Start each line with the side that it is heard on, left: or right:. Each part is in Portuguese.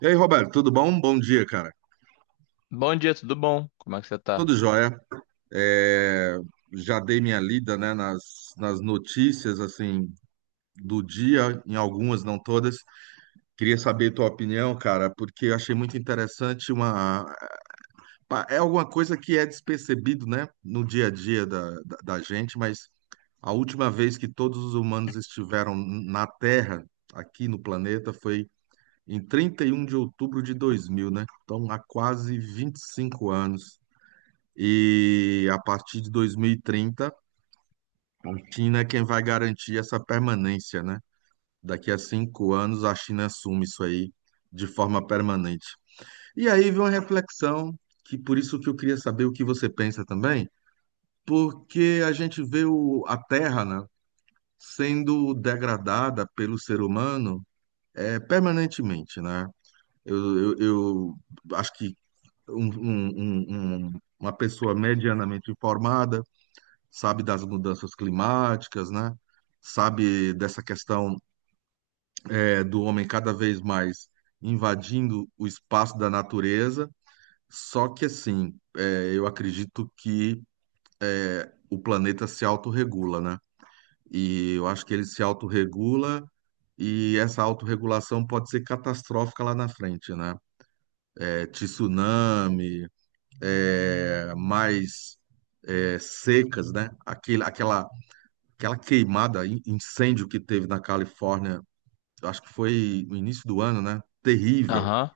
right: E aí, Roberto, tudo bom? Bom dia, cara.
left: Bom dia, tudo bom? Como é que você tá?
right: Tudo jóia. É, já dei minha lida, né, nas notícias, assim, do dia, em algumas, não todas. Queria saber tua opinião, cara, porque eu achei muito interessante uma... É alguma coisa que é despercebido, né, no dia a dia da gente, mas a última vez que todos os humanos estiveram na Terra, aqui no planeta, foi em 31 de outubro de 2000, né? Então, há quase 25 anos. E a partir de 2030, a China é quem vai garantir essa permanência, né? Daqui a cinco anos, a China assume isso aí de forma permanente. E aí vem uma reflexão, que por isso que eu queria saber o que você pensa também, porque a gente vê a Terra, né, sendo degradada pelo ser humano, permanentemente, né? Eu, eu, eu acho que uma pessoa medianamente informada sabe das mudanças climáticas, né? Sabe dessa questão, do homem cada vez mais invadindo o espaço da natureza. Só que assim, é, eu acredito que o planeta se autorregula, né? E eu acho que ele se autorregula e essa autorregulação pode ser catastrófica lá na frente, né? É, tsunami, é, mais secas, né? Aquele, aquela aquela queimada, incêndio que teve na Califórnia, eu acho que foi no início do ano, né? Terrível.
left: Aham.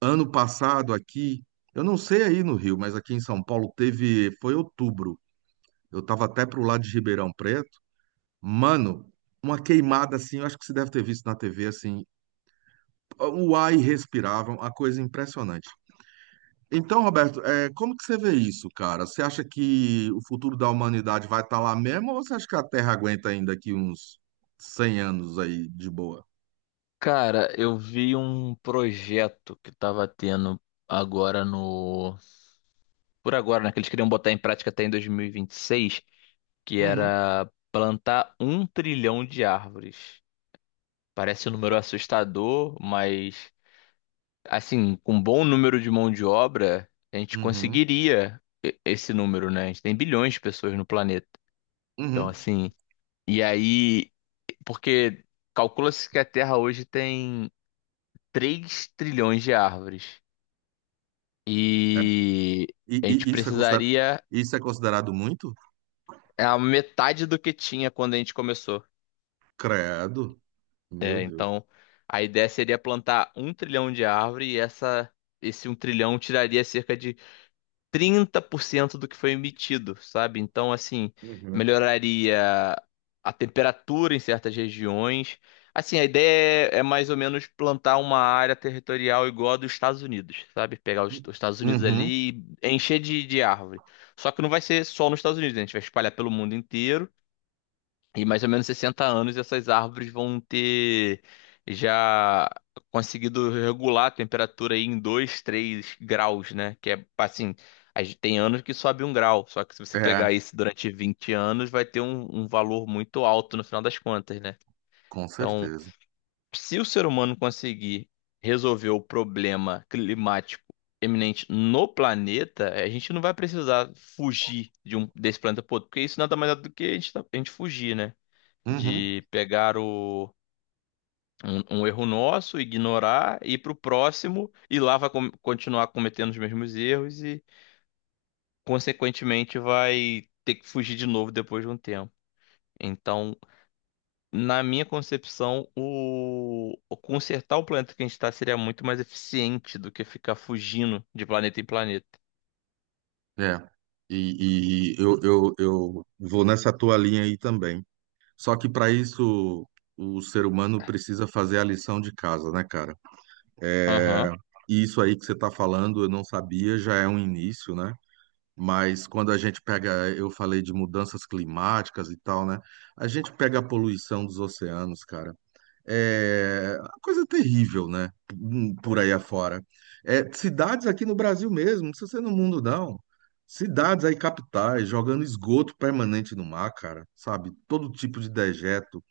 right: Ano passado aqui, eu não sei aí no Rio, mas aqui em São Paulo teve, foi outubro. Eu tava até pro lado de Ribeirão Preto. Mano, uma queimada assim, eu acho que você deve ter visto na TV assim, o ar irrespirável, uma coisa impressionante. Então, Roberto, é, como que você vê isso, cara? Você acha que o futuro da humanidade vai estar lá mesmo ou você acha que a Terra aguenta ainda aqui uns 100 anos aí de boa?
left: Cara, eu vi um projeto que tava tendo agora no. Por agora, né? Que eles queriam botar em prática até em 2026, que
right: Uhum.
left: era plantar um trilhão de árvores. Parece um número
right: Da-
left: assustador, mas assim, com um bom número de mão de obra, a gente
right: Uhum.
left: conseguiria esse número, né? A gente tem bilhões de pessoas no planeta. Então,
right: Uhum.
left: assim. E aí, porque calcula-se que a Terra hoje tem 3 trilhões de árvores.
right: É,
left: E
right: e,
left: a gente
right: e
left: precisaria
right: isso é considerado muito?
left: é a metade do que tinha quando a gente começou.
right: Credo. Meu
left: É,
right: Deus.
left: então, a ideia seria plantar um trilhão de árvore esse um trilhão tiraria cerca de 30% do que foi emitido, sabe? Então, assim,
right: Uhum.
left: melhoraria a temperatura em certas regiões. Assim, a ideia é mais ou menos plantar uma área territorial igual a dos Estados Unidos, sabe? Pegar os Estados Unidos
right: Uhum.
left: ali e encher de árvore. Só que não vai ser só nos Estados Unidos, né? A gente vai espalhar pelo mundo inteiro. E mais ou menos 60 anos essas árvores vão ter já conseguido regular a temperatura aí em 2, 3 graus, né? Que é assim, a gente tem anos que sobe um grau, só que se você
right: É,
left: pegar isso durante 20 anos, vai ter um valor muito alto no final das contas, né?
right: com
left: Então,
right: certeza.
left: se o ser humano conseguir resolver o problema climático eminente no planeta, a gente não vai precisar fugir de um, desse planeta pro outro, porque isso nada mais é do que a gente, a gente fugir, né?
right: Uhum.
left: de pegar um erro nosso, ignorar, ir para o próximo e lá vai continuar cometendo os mesmos erros e, consequentemente, vai ter que fugir de novo depois de um tempo. Então, na minha concepção, o consertar o planeta que a gente está seria muito mais eficiente do que ficar fugindo de planeta em planeta.
right: É. E eu vou nessa tua linha aí também. Só que para isso o ser humano precisa fazer a lição de casa, né, cara?
left: Aham.
right: E isso aí que você está falando, eu não sabia, já é um início, né? Mas quando a gente pega, eu falei de mudanças climáticas e tal, né? A gente pega a poluição dos oceanos, cara. É uma coisa terrível, né? Por aí afora. É, cidades aqui no Brasil mesmo, não precisa ser no mundo, não. Cidades aí, capitais, jogando esgoto permanente no mar, cara, sabe? Todo tipo de dejeto.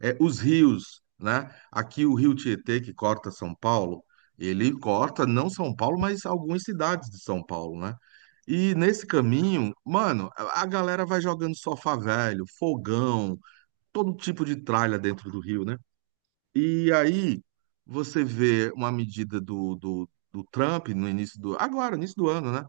right: É, os rios, né? Aqui o Rio Tietê, que corta São Paulo, ele corta não São Paulo, mas algumas cidades de São Paulo, né? E nesse caminho, mano, a galera vai jogando sofá velho, fogão, todo tipo de tralha dentro do rio, né? E aí você vê uma medida do Trump no início do, agora, início do ano, né?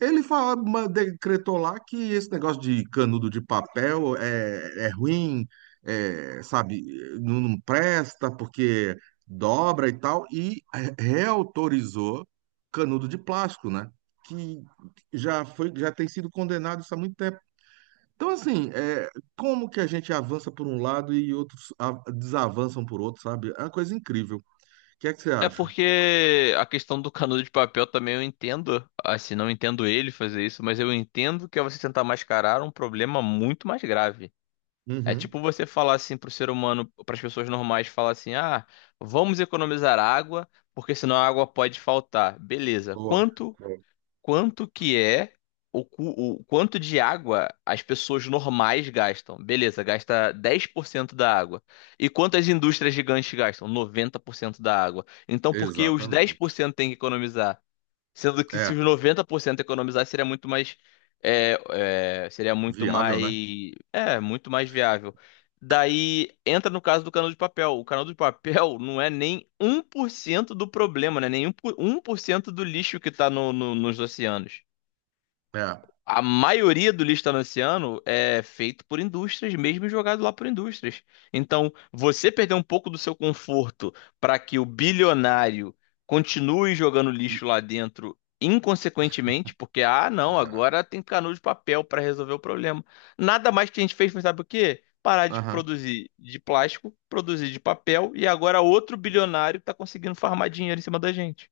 right: Ele fala, decretou lá que esse negócio de canudo de papel é, é ruim, é, sabe, não presta porque dobra e tal, e reautorizou canudo de plástico, né? Que já foi, já tem sido condenado isso há muito tempo. Então, assim, é, como que a gente avança por um lado e outros desavançam por outro, sabe? É uma coisa incrível. O que é que você
left: É
right: acha?
left: porque a questão do canudo de papel também eu entendo. Assim, não entendo ele fazer isso, mas eu entendo que é você tentar mascarar um problema muito mais grave. É
right: Uhum.
left: tipo você falar assim pro ser humano, para as pessoas normais, falar assim: ah, vamos economizar água, porque senão a água pode faltar. Beleza.
right: Boa.
left: Quanto
right: Boa.
left: quanto que é o, cu- o quanto de água as pessoas normais gastam. Beleza, gasta 10% da água. E quanto as indústrias gigantes gastam? Noventa por cento da água. Então, por que os dez por
right: Exatamente.
left: cento têm que economizar? Sendo que se
right: É,
left: os 90% economizar seria muito mais é, seria muito
right: viável,
left: mais
right: né?
left: muito mais viável. Daí entra no caso do canudo de papel. O canudo de papel não é nem um por cento do problema, né? Nem um por cento do lixo que está nos oceanos.
right: É.
left: A maioria do lixo talanciano é feito por indústrias, mesmo e jogado lá por indústrias. Então, você perder um pouco do seu conforto para que o bilionário continue jogando
right: E-
left: lixo lá dentro inconsequentemente, porque, ah, não,
right: É,
left: agora tem canudo de papel para resolver o problema. Nada mais que a gente fez, mas sabe o quê? Parar de
right: aham,
left: produzir de plástico, produzir de papel, e agora outro bilionário está conseguindo farmar dinheiro em cima da gente.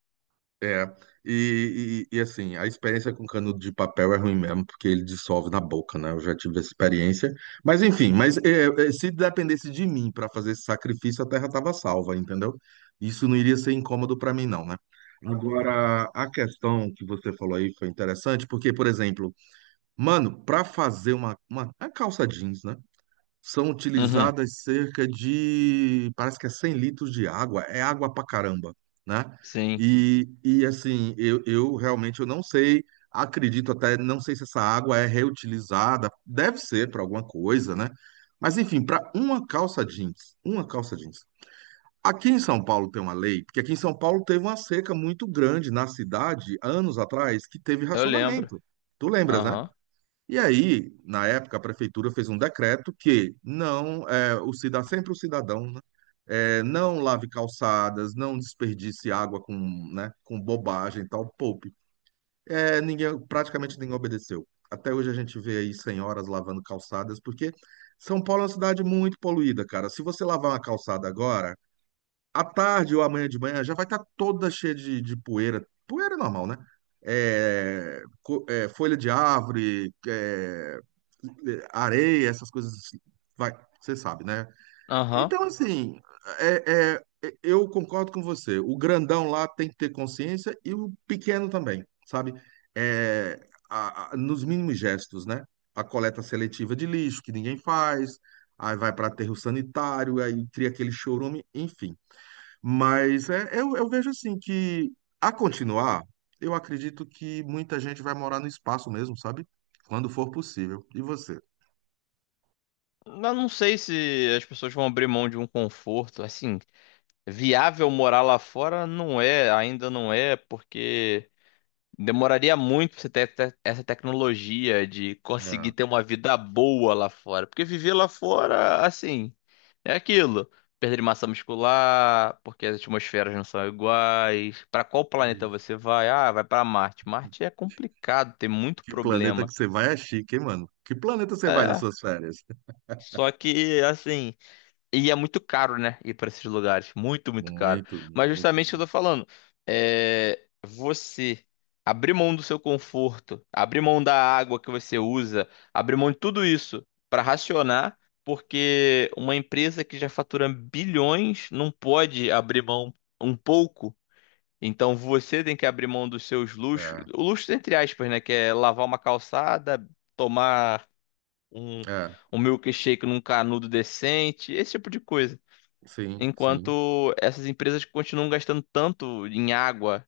right: é. Assim, a experiência com canudo de papel é ruim mesmo, porque ele dissolve na boca, né? Eu já tive essa experiência. Mas enfim, se dependesse de mim para fazer esse sacrifício, a terra estava salva, entendeu? Isso não iria ser incômodo para mim, não, né? Agora, a questão que você falou aí foi interessante, porque, por exemplo, mano, para fazer uma calça jeans, né? São
left: Uhum,
right: utilizadas cerca de, parece que é 100 litros de água, é água pra caramba, né?
left: sim,
right: E assim, eu realmente eu não sei, acredito até, não sei se essa água é reutilizada, deve ser para alguma coisa, né? Mas enfim, para uma calça jeans, uma calça jeans. Aqui em São Paulo tem uma lei, porque aqui em São Paulo teve uma seca muito grande na cidade, anos atrás, que teve
left: eu lembro.
right: racionamento. Tu lembras, né?
left: Aham,
right: E aí, na época, a prefeitura fez um decreto que não, é, o cidadão sempre o cidadão, né, é, não lave calçadas, não desperdice água com, né, com bobagem e tal, poupe. É, ninguém, praticamente ninguém obedeceu. Até hoje a gente vê aí senhoras lavando calçadas, porque São Paulo é uma cidade muito poluída, cara. Se você lavar uma calçada agora, à tarde ou amanhã de manhã já vai estar toda cheia de poeira. Poeira é normal, né? É, é, folha de árvore, areia, essas coisas assim. Vai, você sabe, né?
left: aham.
right: Então, assim, eu concordo com você. O grandão lá tem que ter consciência e o pequeno também, sabe? É, nos mínimos gestos, né? A coleta seletiva de lixo, que ninguém faz, aí vai para aterro sanitário, aí cria aquele chorume, enfim. Mas é, eu vejo assim que, a continuar, eu acredito que muita gente vai morar no espaço mesmo, sabe? Quando for possível. E você?
left: Eu não sei se as pessoas vão abrir mão de um conforto. Assim, viável morar lá fora não é, ainda não é, porque demoraria muito pra você ter essa tecnologia de conseguir
right: É,
left: ter uma vida boa lá fora. Porque viver lá fora, assim, é aquilo. Perda de massa muscular, porque as atmosferas não são iguais. Pra qual planeta
right: isso.
left: você vai? Ah, vai pra Marte. Marte é complicado, tem muito
right: Que planeta que
left: problema.
right: você vai é chique, hein, mano? Que planeta você vai nas
left: É,
right: suas férias?
left: só que, assim. E é muito caro, né? Ir para esses lugares. Muito, muito caro.
right: Muito,
left: Mas
right: muito,
left: justamente o que
right: muito.
left: eu tô falando. É você abrir mão do seu conforto, abrir mão da água que você usa, abrir mão de tudo isso para racionar, porque uma empresa que já fatura bilhões não pode abrir mão um pouco. Então você tem que abrir mão dos seus luxos,
right: É,
left: o luxo entre aspas, né? Que é lavar uma calçada, tomar um,
right: é,
left: um milkshake num canudo decente, esse tipo de coisa
right: sim, sim.
left: enquanto essas empresas continuam gastando tanto em água.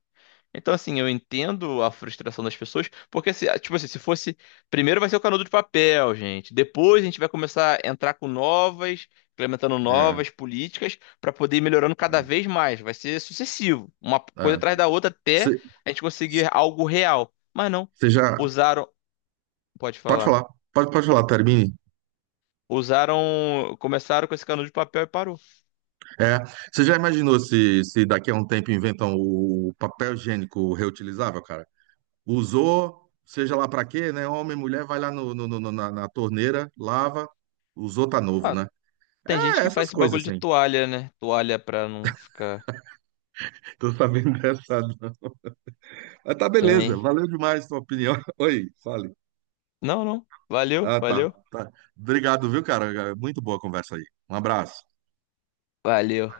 left: Então, assim, eu entendo a frustração das pessoas, porque, se, tipo assim, se fosse. Primeiro vai ser o canudo de papel, gente. Depois a gente vai começar a entrar com novas, implementando
right: É,
left: novas políticas para poder ir melhorando cada
right: é,
left: vez mais. Vai ser sucessivo, uma coisa
right: é.
left: atrás da outra até
right: Você
left: a gente conseguir algo real. Mas não.
right: você já.
left: Usaram. Pode
right: Pode
left: falar.
right: falar, pode falar, termine.
left: Usaram. Começaram com esse canudo de papel e parou.
right: É, você já imaginou se, se daqui a um tempo inventam o papel higiênico reutilizável, usou, seja lá para quê, né? Homem, mulher, vai lá no, na torneira, lava, usou, tá novo,
left: Ah,
right: né?
left: tem gente
right: É,
left: que
right: essas
left: faz esse
right: coisas,
left: bagulho de
right: assim.
left: toalha, né? Toalha pra não ficar.
right: Tô sabendo dessa, não. Mas tá beleza,
left: Tem.
right: valeu demais sua opinião. Oi, fale.
left: Não, não. Valeu,
right: Ah, tá,
left: valeu.
right: tá. Obrigado, viu, cara? É muito boa a conversa aí. Um abraço.
left: Valeu.